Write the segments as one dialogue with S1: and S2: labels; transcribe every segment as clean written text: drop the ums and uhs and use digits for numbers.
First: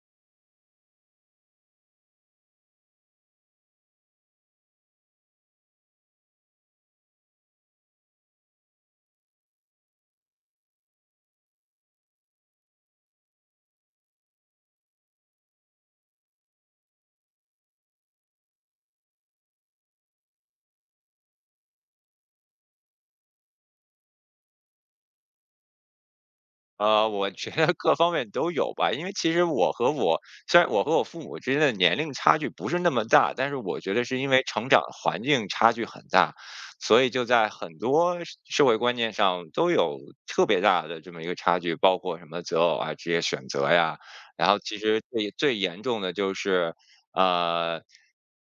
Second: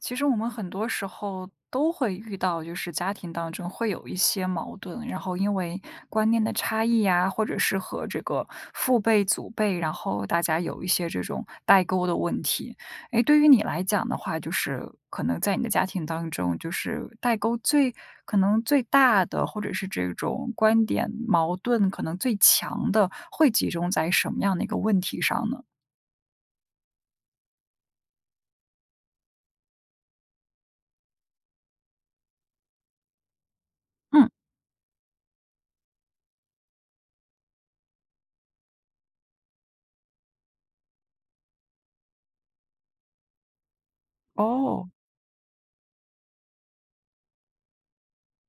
S1: 其实我们很多时候都会遇到，就是家庭当中会有一些矛盾，然后因为观念的差异呀，或者是和这个父辈、祖辈，然后大家有一些这种代沟的问题。诶，对于你来讲的话，就是可能在你的家庭当中，就是代沟可能最大的，或者是这种观点矛盾可能最强的，会集中在什么样的一个问题上呢？
S2: 我 觉得各方面都有吧，因为其实我和我虽然我和我父母之间的年龄差距不是那么大，但是我觉得是
S1: 嗯
S2: 因为成长环境差距很大，所以就在很多社会观念上都有特别大的这么一个差距，包括什么择偶啊、职业选择呀，然后其
S1: 哦
S2: 实最最严重的就是呃，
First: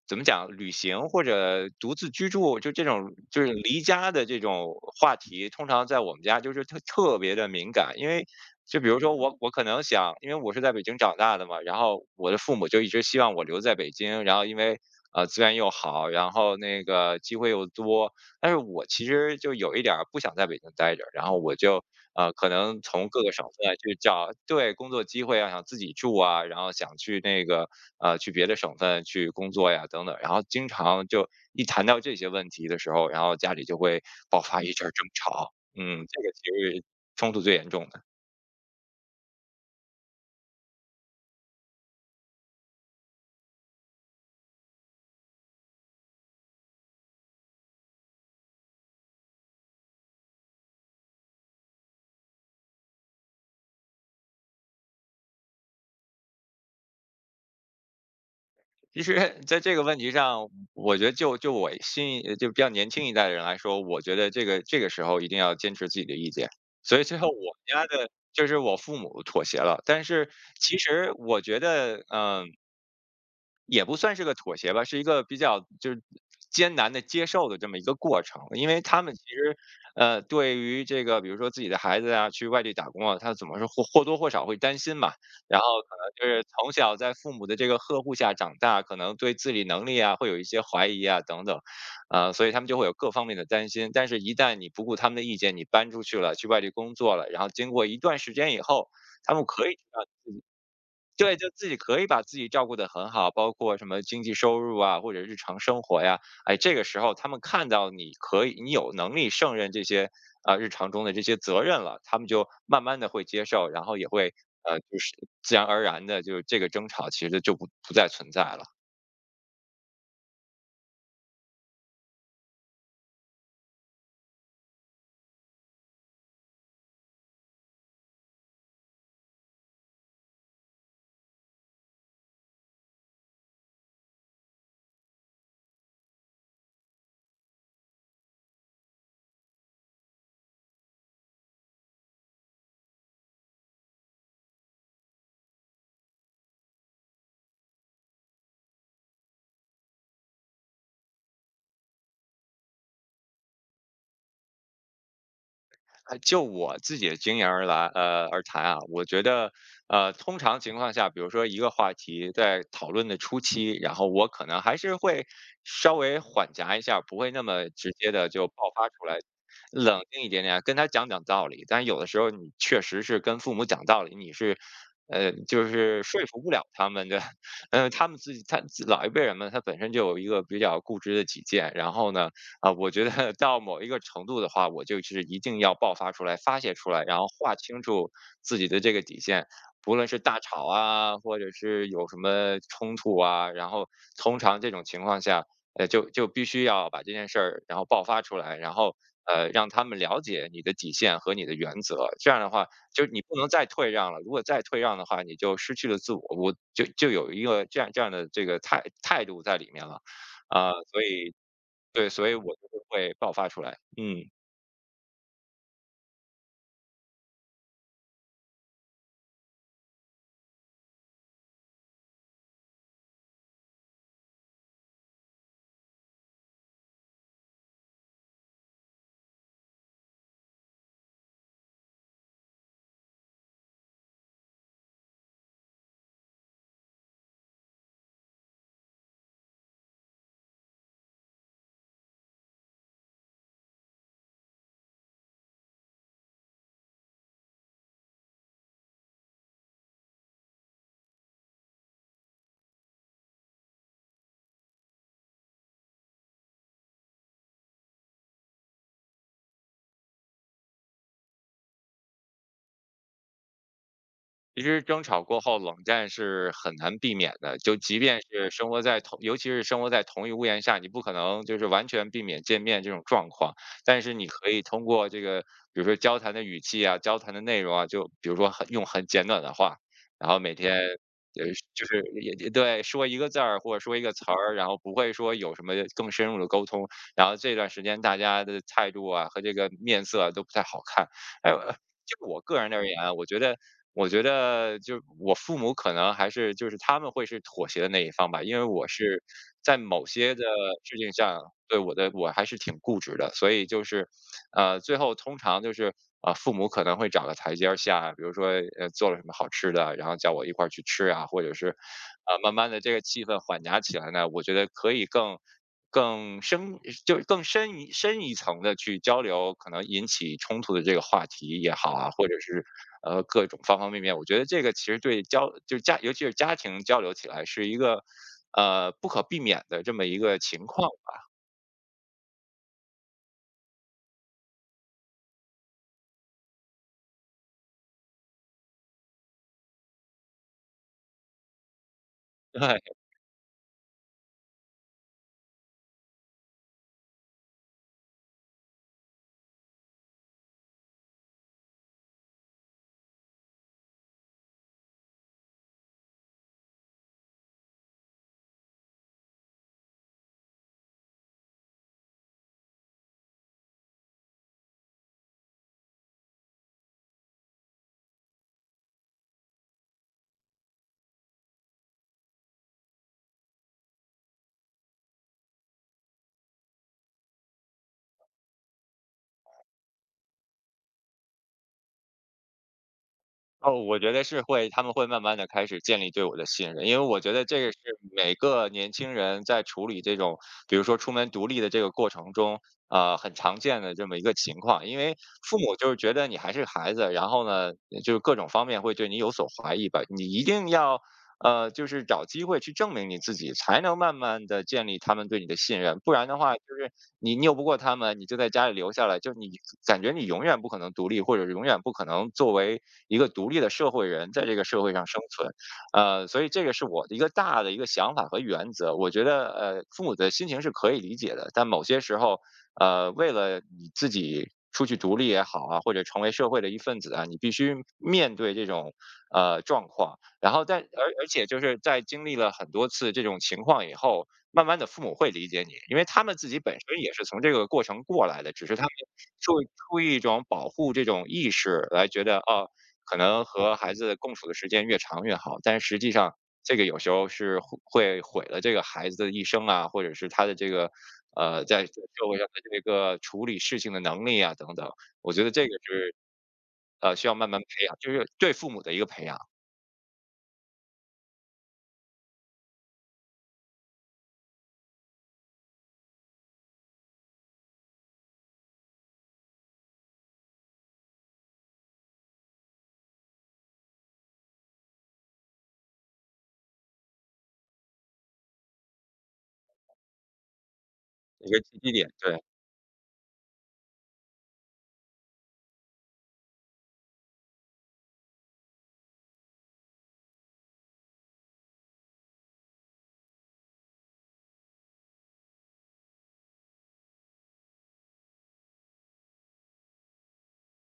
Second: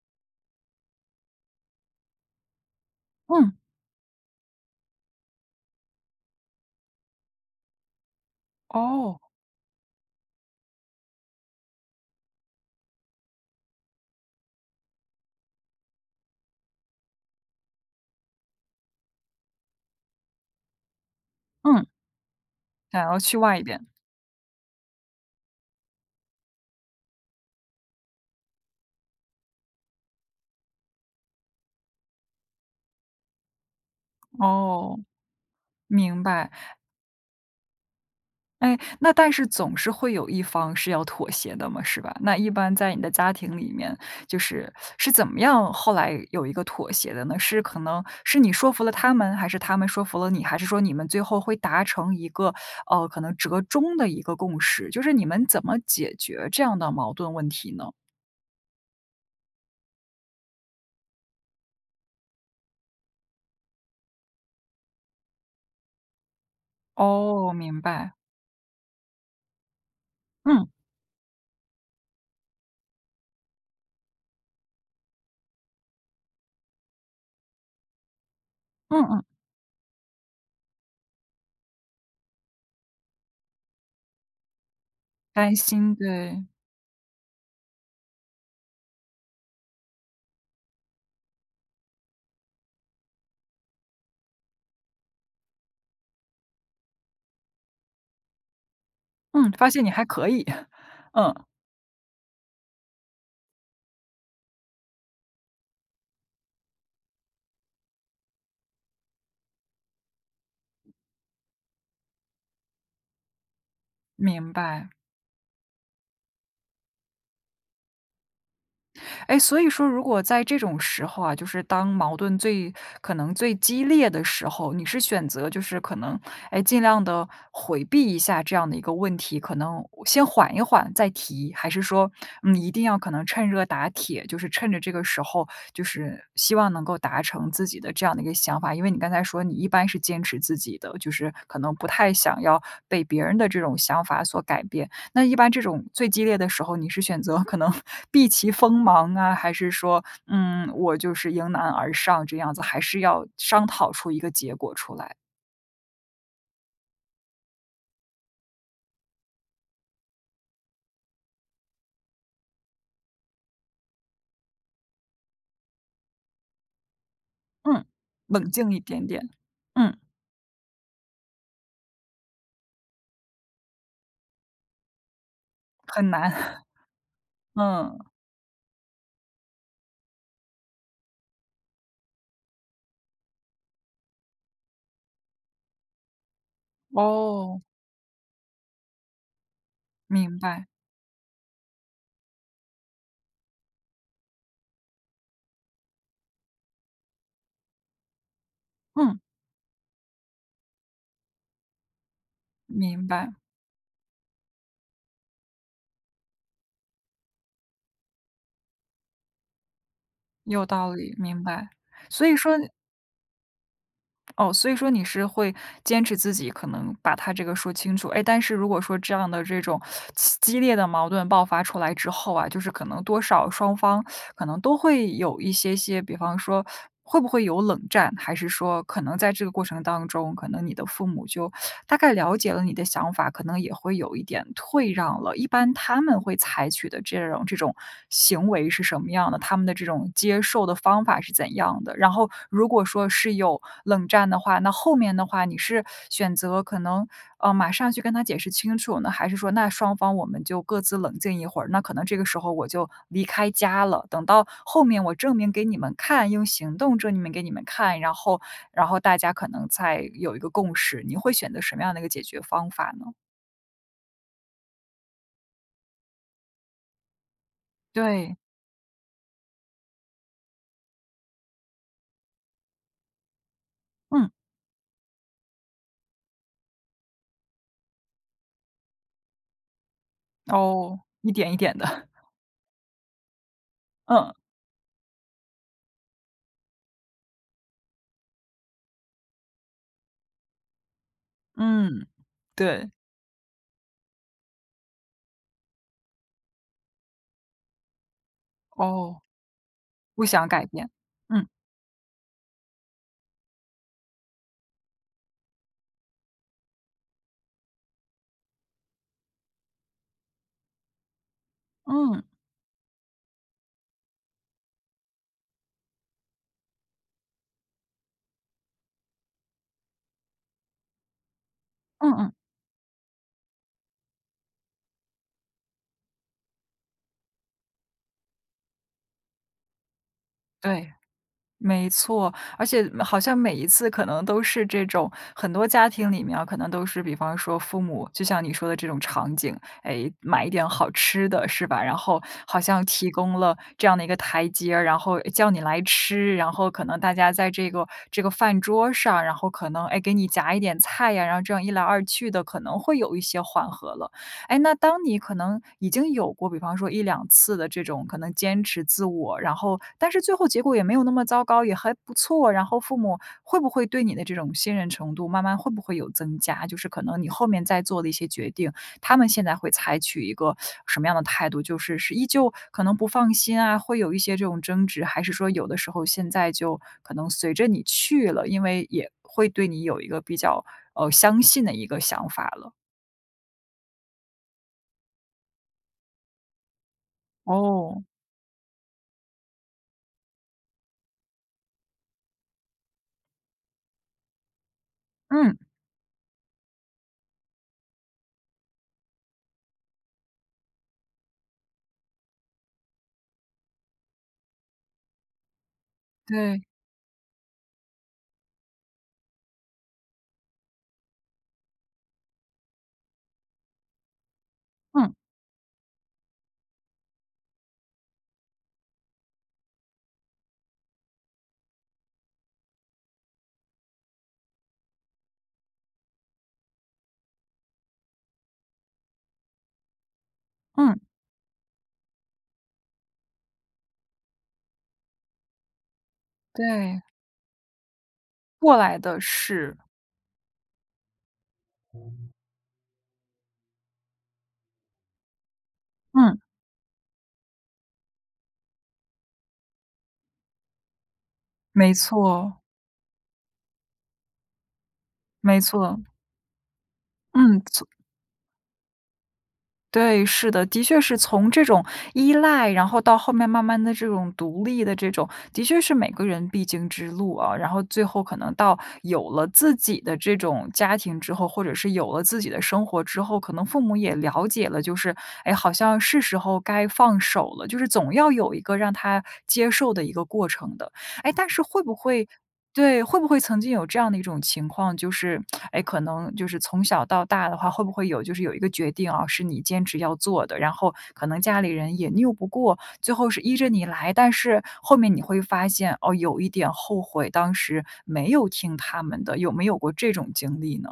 S2: 怎么讲，旅行或者独自居住，就这种就是
S1: 嗯
S2: 离家的这种话题，通常在我们家就是特别的敏感。因为就比如说
S1: 哦，
S2: 我可能想，因为我是在北京长大的嘛，然后我的父母就一直希望我留在北京，然后因为资源又好，然后那个机会又多，但是我其实就有一点儿不想在北京待着，然后我就
S1: 嗯，
S2: 可能
S1: 想
S2: 从
S1: 要
S2: 各个
S1: 去
S2: 省
S1: 外
S2: 份
S1: 边。
S2: 去找对，工作机会啊，想自己住啊，然后想去那个，去别的省份去工作呀等等。然后经常就一谈到这些问题的时候，然后家里就会爆发一阵儿
S1: 哦，
S2: 争吵。嗯，这
S1: 明
S2: 个其
S1: 白。
S2: 实是冲突最严重的。
S1: 哎，那但是总是会有一方是要妥协的嘛，是吧？那一般在你的家庭里面，就是是怎么样后来有一个妥协的呢？是可能是你说服了他们，还是他们说服了你，还是说你们最后会达成一个可能折中的一个共识？就是你们怎么解决这样的矛盾问题呢？
S2: 其实在这个问题上，我觉得就就我新一就比较年轻一代的人来说，我觉得这个时候一定要坚持自己的意见。所以最后我
S1: 哦，
S2: 们
S1: 明
S2: 家的
S1: 白。
S2: 就是我父母妥协了，但是
S1: 嗯
S2: 其实我觉得，嗯、也不算是个妥协吧，是一个比较就是艰难的接受的这么一个过程。因为他
S1: 嗯
S2: 们其
S1: 嗯，
S2: 实，对于这个比如说自己的孩子啊，去外地打工啊，他怎么说或多或少会担心嘛。
S1: 担
S2: 然后可
S1: 心，
S2: 能就是
S1: 对，
S2: 从小在父母的这个呵护下长大，可能对自理能力啊，会有一些怀疑啊等等，所以他们就会有各方面的担心。但是一旦你不顾他们的意见，你搬出去了，去外地工作了，然后经过一段时间以后，他们
S1: 嗯，
S2: 可
S1: 发
S2: 以
S1: 现你还可以，嗯，
S2: 对，就自己可以把自己照顾得很好，包括什么经济收入啊，或者日常生活呀，哎，这个时候他们看到你可以，你有能力胜任这些啊、日常中的这些责任了，他们就慢慢的会接受，然后也会
S1: 明白。
S2: 就是自然而然的，就是这个争吵其实就不再存在了。
S1: 哎，所以说如果在这种时候啊，就是当矛盾可能最激烈的时候，你是选择就是可能，哎，尽量的回避一下这样的一个问题，可能先缓一缓再提，还是说，嗯，一定要可能趁热打铁，就是趁着这个时候，就是希望能够达成自己的这样的一个想法？因为你刚才说你一般是坚持自己的，就是可能不太想要被别人的这种想法所改变。那一般这种最激烈的时候，你是选择可能 避其锋芒啊，还是说，嗯，我就是迎难而上这样子，还是要商讨出一个结果出来？
S2: 就我自己的经验而来，而谈啊，我觉得，通常情况下，比如说一个话题在讨论的初期，然后我可能还是会稍微缓夹一下，不会那么
S1: 嗯，
S2: 直接的就
S1: 冷
S2: 爆
S1: 静一
S2: 发出
S1: 点
S2: 来，
S1: 点。嗯，
S2: 冷静一点点啊，跟他讲讲道理。但有的时候你确实是跟父母讲道理，你是，就是
S1: 很
S2: 说
S1: 难。
S2: 服不了他们的，
S1: 嗯，
S2: 他们自己，他老一辈人们他本身就有一个比较固执的己见，然后呢。啊，我觉得到某一个程度的话，我就是一定要爆发出来、发泄出来，然后划
S1: 哦，
S2: 清楚自己的这个底线。不论是
S1: 明
S2: 大吵
S1: 白。
S2: 啊，或者是有什么冲突啊，然后通常这种情况下，就必须要把这件事儿然后爆发出来，然后
S1: 嗯，
S2: 让他们了解你的底线和你的原则。这样的话，就
S1: 明
S2: 是你
S1: 白，
S2: 不能再退让了。如果再退让的话，你就失去了自我，我就有一个这样的这个态度在里面了。
S1: 有
S2: 啊、
S1: 道
S2: 所
S1: 理，
S2: 以
S1: 明白。
S2: 对，
S1: 所
S2: 所以
S1: 以
S2: 我
S1: 说
S2: 就是会爆发出来。嗯，
S1: 哦，所以说你是会坚持自己可能把他这个说清楚，哎，但是如果说这样的这种激烈的矛盾爆发出来之后啊，就是可能多少双方可能都会有一些，比方说会不会有冷战，还是说可能在这个过程当中，可能你的父母就大概了解了你的想法，可能也会有一点退让了。一般他们会采取的这种行为是什么样的？他们的这种接受的方法是怎样的？然后如果说是有冷战的话，那后面的话你是选择可能马上去跟他解释清楚呢，还是说那双方我们就各自冷静一会儿，那可能这个时候我就离开家了，等到后面我证明给你们看，用行动证明给你们看，然后大家可能才有一个共识。你会选择什么样的一个解决方法呢？
S2: 其实争吵过后，冷战是很难避免的。就即便
S1: 对，
S2: 是生活在同，尤其是生活在同一屋檐下，你不可能就是完全避免见面这种状况。但是你
S1: 嗯，
S2: 可以通过这个，比如说交谈的语气啊，交谈的内容啊，就比如说很用很简短的话，然后每天
S1: 哦，一点一点
S2: 就是
S1: 的，
S2: 也对说一个字儿或者说一个 词
S1: 嗯
S2: 儿，然后不会说有什么更深入的沟通。然后这段时间大家的态度啊和这个面色啊都不太好看。哎，
S1: 嗯，
S2: 就我个人而
S1: 对，
S2: 言啊，我觉得，我觉得就我父母可能还是就是他们会是妥协的那一方吧，因为我
S1: 哦，
S2: 是在某
S1: 不
S2: 些的
S1: 想改变，
S2: 事情上，
S1: 嗯
S2: 对我的我还是挺固执的，所以就是最后通常就是父母可能会找个台阶儿下，比如说做了什么好吃的，然后叫我一块儿去吃啊，或者是
S1: 嗯
S2: 慢慢的这个气氛缓和起来呢，我觉得可以更深，更深一层的去交流，可能引起冲突的这个话题也好啊，
S1: 嗯
S2: 或
S1: 嗯，
S2: 者是各种方方面面，我觉得这个其实对交就是家，尤其是家庭交流起来是一个。不可避免的这么一个情况
S1: 对。
S2: 吧，
S1: 没错，而且好像每一次可能都是这种很多家庭里面啊，可能都是比方说父母，就像你说的这种场景，哎，买一点好吃的是吧？然后好像 提供了这样的一个台阶儿然后叫你来吃，然后可能大家在这个饭桌上，然后可能哎给你夹一点菜呀，然后这样一来二去的，可能会有一些缓和了。哎，那当你可能已经有过，比方说一两次的这种可能坚持自我，然后但是最后结果也没有那么糟糕，也还不错，然后父母会不会对你的这种信任程度慢慢会不会有增加？就是可能你后面再做的一些决定，他们现在会采取一个什么样的态度？就是是依旧可能不放心啊，会有一些这种争执，还是说有的时候现在就可能随着你去了，因为也会对你有一个比较，相信的一个想法了？
S2: 哦，我觉得是会，他们会慢慢的开始建立对我的信任。因为我觉得这个是
S1: 哦，
S2: 每个年轻人在处理这种，比如说出门独立的这个过程中，很常见的这么一个情况。因为
S1: 嗯。
S2: 父母就是觉得你还是孩子，然后呢，就是各种方面会对你有所怀疑吧。你一定要，就是找机会去证明你自己，才能慢慢的建立他们对你的信任。不然的话，就
S1: 对，
S2: 是你拗不过他们，你就在家里留下来，就你感觉你永远不可能独立，或者永远不可能作为一个独立的社会人在这个社会上
S1: 嗯，
S2: 生存。所以这个是我的一个大的一个想法和原则。我觉得，父母的心情是可以理解的，但某些时候，为了你自己出去独立也好啊，或者成为社会的一份子啊，你必须面对这种状况。然后但
S1: 嗯，
S2: 而而且就是在经历了很多次这种情况以后，慢慢的父母会理解你，因为他们自己本身
S1: 对，
S2: 也是从这个过程过来的，只是
S1: 过
S2: 他们
S1: 来的
S2: 出
S1: 是，
S2: 出于一种保护这种意识来觉得哦。可能和孩子共处的时间越长越好，但是实际上
S1: 嗯。
S2: 这个有时候是会毁了这个孩子的一生啊，或者是他的这个在社
S1: 没
S2: 会上的
S1: 错，
S2: 这个处理事情的能力啊等等。我觉得
S1: 没
S2: 这个
S1: 错，
S2: 是需要慢慢
S1: 嗯，
S2: 培
S1: 从
S2: 养，就是对父母的一个培养，
S1: 对，是的，的确是从这种依赖，然后到后面慢慢的这种独立的这种，的确是每个人必经之路啊。然后最后可能到有了自己的这种家庭之后，或者是有了自己的生活之后，可能父母也了解了，就是，哎，好像是时候该放手了，就是总要有一个让他接受的一个过程的。哎，但
S2: 一个
S1: 是
S2: 积
S1: 会
S2: 极
S1: 不
S2: 点，
S1: 会
S2: 对。
S1: 对，会不会曾经有这样的一种情况，就是，哎，可能就是从小到大的话，会不会有就是有一个决定啊，是你坚持要做的，然后可能家里人也拗不过，最后是依着你来，但是后面你会发现，哦，有一点后悔当时没有听他们的，有没有过这种经历呢？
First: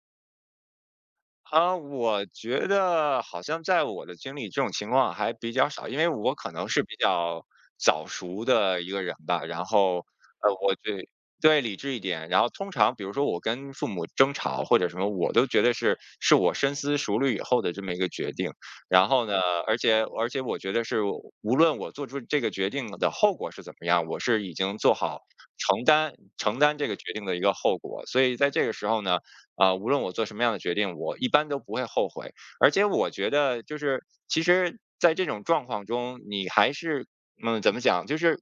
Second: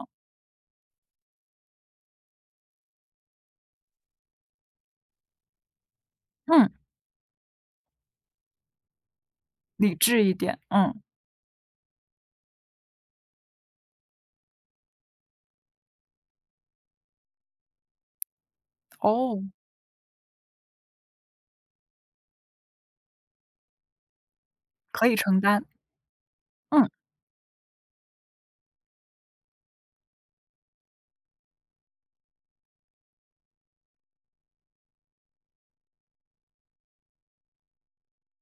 S2: 啊，我觉得好像在我的经历，这种情况还比较少，因为我可能
S1: 嗯，
S2: 是比较早熟的一个人吧。然
S1: 理
S2: 后，
S1: 智一点，
S2: 我
S1: 嗯，
S2: 对对理智一点。然后，通常比如说我跟父母争吵或者什么，我都觉得是我深思熟虑以后的这么一个决定。然后呢，
S1: 哦，
S2: 而且我觉得是无论我做出这个决定的后果是怎么样，我是已经做
S1: 可以
S2: 好
S1: 承担，
S2: 承担
S1: 嗯，
S2: 这个决定的一个后果。所以在这个时候呢。啊、无论我做什么样的决定，我一般都不会后悔。而且我觉得，就是其实，在这种状况中，你还是嗯，怎么讲，就是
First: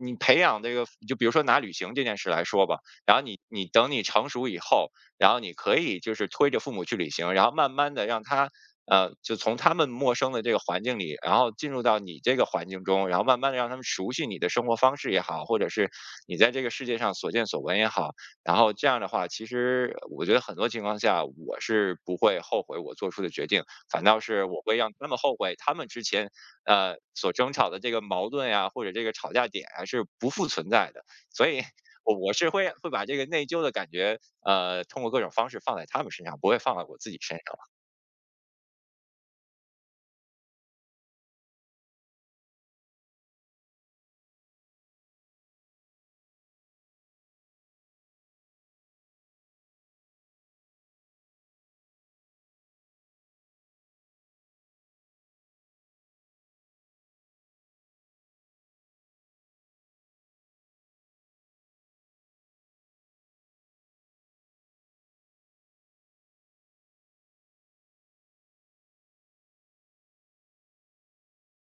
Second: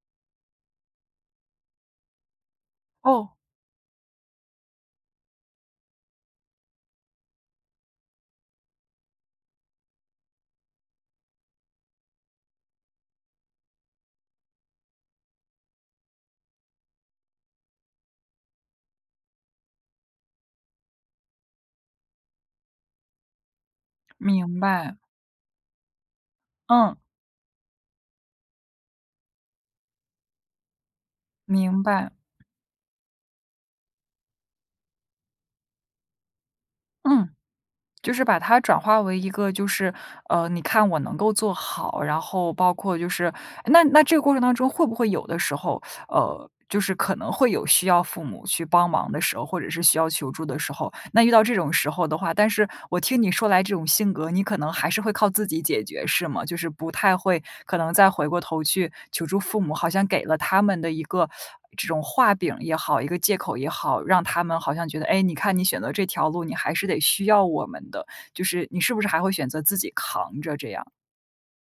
S2: 你培养这个，就比如说拿旅行这件事来说吧，然后
S1: 哦，
S2: 你等你成熟以后，然后你可以就是推着父母去旅行，然后慢慢的让他。就从他们陌生的这个环境里，然后进入到你这个环境中，然后慢慢的让他们熟悉你的生活方式也好，或者是你在这个世界上所见所闻也好，然后这样的话，其实我觉得很多情况下我是不会后悔我做出的决定，反倒是我
S1: 明
S2: 会让
S1: 白，
S2: 他们后悔，他们之前呃
S1: 嗯，
S2: 所争吵的这个矛盾呀、或者这个吵架点啊是不复存在的。所以
S1: 明白，
S2: 我是会把这个内疚的感觉，通过各种方式放在他们身上，不会放在我自己
S1: 嗯。
S2: 身上。
S1: 就是把它转化为一个就是，你看我能够做好，然后包括就是哎那这个过程当中会不会有的时候，就是可能会有需要父母去帮忙的时候，或者是需要求助的时候。那遇到这种时候的话，但是我听你说来这种性格，你可能还是会靠自己解决，是吗？就是不太会，可能再回过头去求助父母，好像给了他们的一个这种画饼也好，一个借口也好，让他们好像觉得，哎，你看你选择这条路，你还是得需要我们的，就是你是不是还会选择自己扛着这样？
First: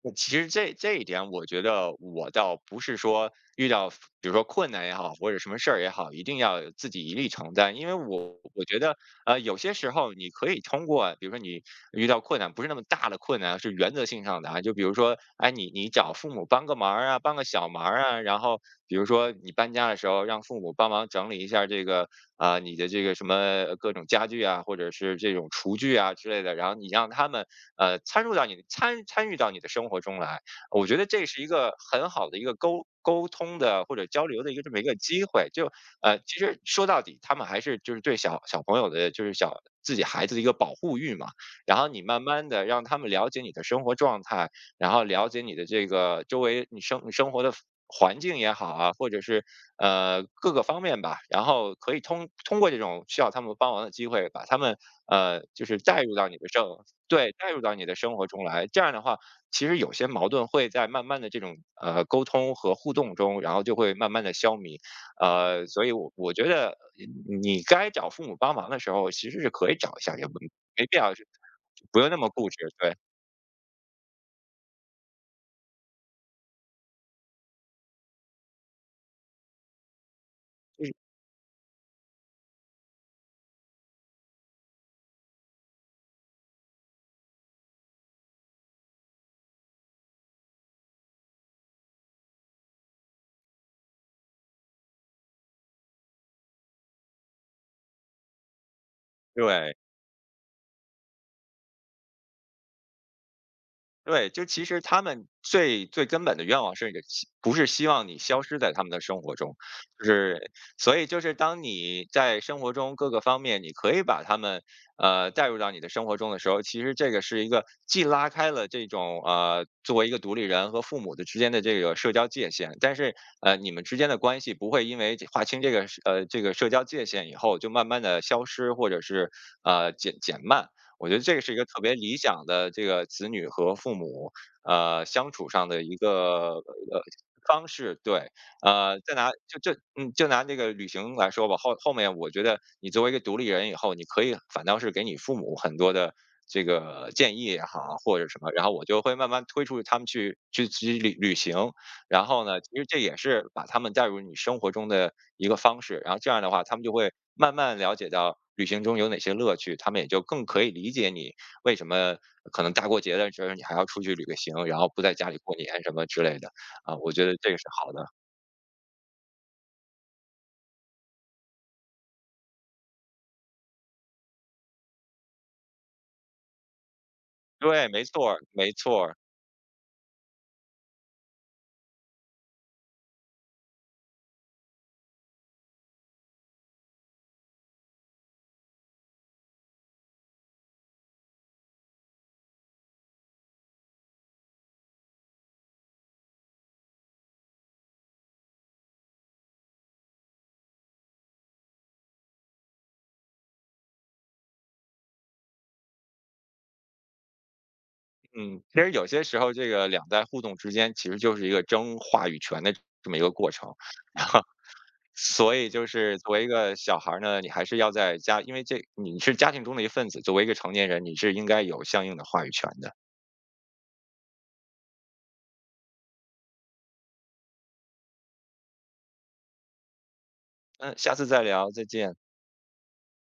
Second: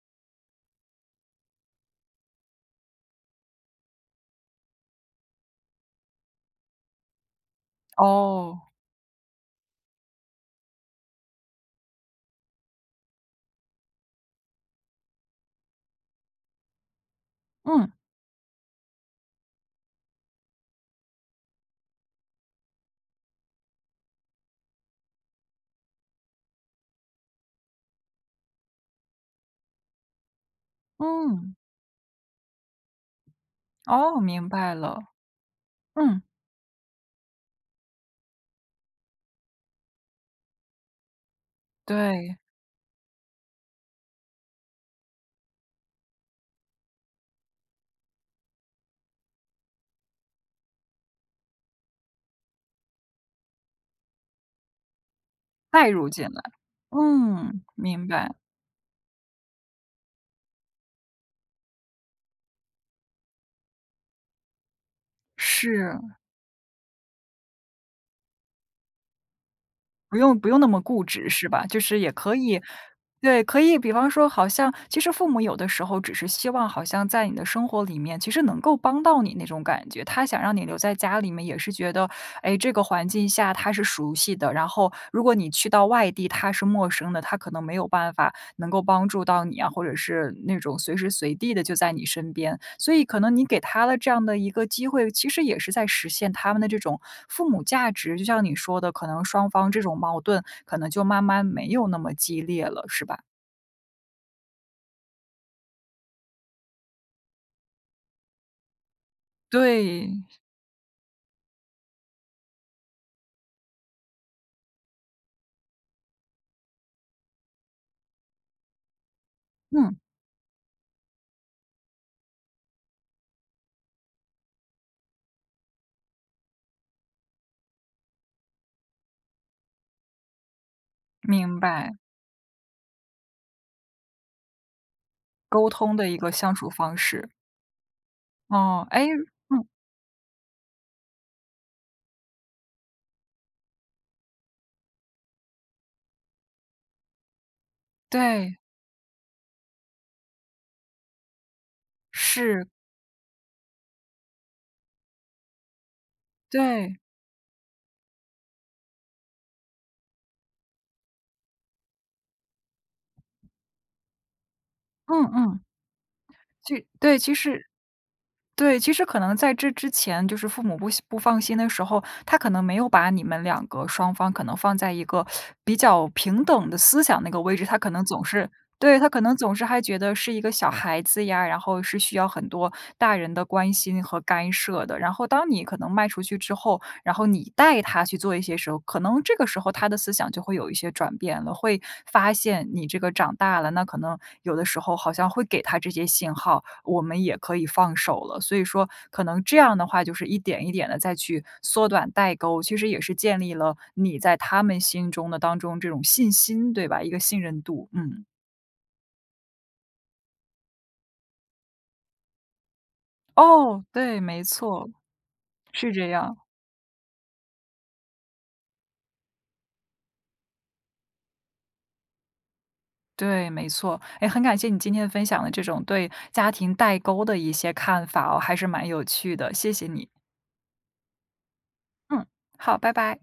S2: 那其实这一点，我觉得我倒不是说遇到，比如说困难也好，或者什么事儿也好，一定要自己一力承担。因为我
S1: 哦，
S2: 觉得，有些时候你可以通过，比如说你遇到困难，不是那么大的困难，是原则性上的啊。就比如说，哎，你找父母帮个忙儿啊，帮个小忙
S1: 嗯
S2: 儿啊。然后比如说你搬家的时候，让父母帮忙整理一下儿这个啊、你的这个什么各种家具啊，或者是这种厨具啊之类的。然后你让他们。参入到你的参与到你的生活中来。我觉得这是一
S1: 嗯，
S2: 个很好的一个沟通的或者
S1: 哦，
S2: 交流
S1: 明
S2: 的一个这
S1: 白
S2: 么一个
S1: 了，
S2: 机会。就
S1: 嗯，
S2: 其实说到底，他们还是就是对小朋友的，就是小自己孩子的一个保护欲嘛。然后你慢
S1: 对。
S2: 慢的让他们了解你的生活状态，然后了解你的这个周围你生活的。环境也好啊，或者是各个方面吧，然后可以通过这种需要他们帮忙的机会，把他们就是
S1: 带
S2: 带
S1: 入
S2: 入
S1: 进
S2: 到你
S1: 来，
S2: 的对，带入
S1: 嗯，
S2: 到你的
S1: 明
S2: 生活
S1: 白，
S2: 中来。这样的话，其实有些矛盾会在慢慢的这种沟通和互动中，然后就会慢慢的消弭。所以
S1: 是，
S2: 我觉得你该找父母帮忙的时候，其实是可以找一下，
S1: 不
S2: 也不
S1: 用不用那么
S2: 没必
S1: 固
S2: 要是
S1: 执是吧？就
S2: 不
S1: 是
S2: 用
S1: 也
S2: 那么
S1: 可
S2: 固
S1: 以
S2: 执。对，
S1: 对，可以比方说好像其实父母有的时候只是希望好像在你的生活里面，其实能够帮到你那种感觉，他想让你留
S2: 就是
S1: 在家里面也是觉得，哎，这个环境下他是熟悉的，然后如果你去到外地，他是陌生的，他可能没有办法能够帮助到你啊，或者是那种随时随地的就在你身边。所以可能你给他了这样的一个机会，其实也是在实现他们的这种父母价值。就像你说的，可能双方
S2: 对。
S1: 这种矛盾可能就慢慢没有那么激烈了，是吧？
S2: 对，就其实他们最最根本的愿望是希不是希望你消失在他们的生活中，就
S1: 对，
S2: 是所以就是当你在生活中各个方面，你可以把他们带入到你的生活中的时候，其实这个是一个既拉开了这种作
S1: 嗯，
S2: 为一个独立人和父母的之间的这个社交界限，但是你们之间的关系不会因为这划清这个这个社交界限以后就慢慢的消失或者是减慢。我觉得这个是一
S1: 明
S2: 个特
S1: 白，
S2: 别理想的这个子女和父母相处上
S1: 沟
S2: 的
S1: 通
S2: 一
S1: 的一个相
S2: 个
S1: 处方
S2: 呃
S1: 式。
S2: 方式。对，
S1: 哦，哎，
S2: 再拿就
S1: 嗯，
S2: 就嗯就拿这个旅行来说吧，后后面我觉得你作为一个独立人以后，你可以反倒是给你父母很多的。这个建议也好啊，或者什么，
S1: 对，
S2: 然后我就会慢慢推出他们去旅行，然后呢，其
S1: 是，
S2: 实这也是把他们带入你生活中的一个方式，然后这样的话，他们就
S1: 对，
S2: 会慢慢了解到旅行中有哪些乐趣，他们也就更可以理解你为什么可能大过节的时候你还要出去旅个行，然后不在
S1: 嗯
S2: 家里过
S1: 嗯，
S2: 年什么之类的啊，我
S1: 对，
S2: 觉
S1: 其
S2: 得这个是
S1: 实
S2: 好的。
S1: 对，其实可能在这之前，就是父母不放心的时候，他可能没有把你们两个双方可能放在一个比较平等的思想那个位置，他
S2: 对，
S1: 可
S2: 没
S1: 能总
S2: 错儿，
S1: 是
S2: 没
S1: 对，
S2: 错
S1: 他
S2: 儿。
S1: 可能总是还觉得是一个小孩子呀，然后是需要很多大人的关心和干涉的。然后当你可能迈出去之后，然后你带他去做一些时候，可能这个时候他的思想就会有一些转变了，会发现你这个长大了，那可能有的时候好像会给他这些信号，我们也可以放手了。所以说，可能这样的话，就是一点一点的再去缩短代沟，其实也是建立了你在他们心中的当中这种信心，对吧？一个信任度，嗯，
S2: 嗯，其实有些时候这个两代互动之间其实就是一个争话语权的这么一个过程，
S1: 哦，对，
S2: 然后
S1: 没错，
S2: 所以就
S1: 是这
S2: 是作
S1: 样。
S2: 为一个小孩儿呢，你还是要在家，因为这你是家庭中的一份子，作为一个成年人，你是应该有相应的话语权的。
S1: 对，没错。哎，很感谢你今天分享的这种对家庭代沟的一些看法哦，还是蛮有趣的，谢谢你。
S2: 嗯，下次再聊，再见。
S1: 嗯，好，拜拜。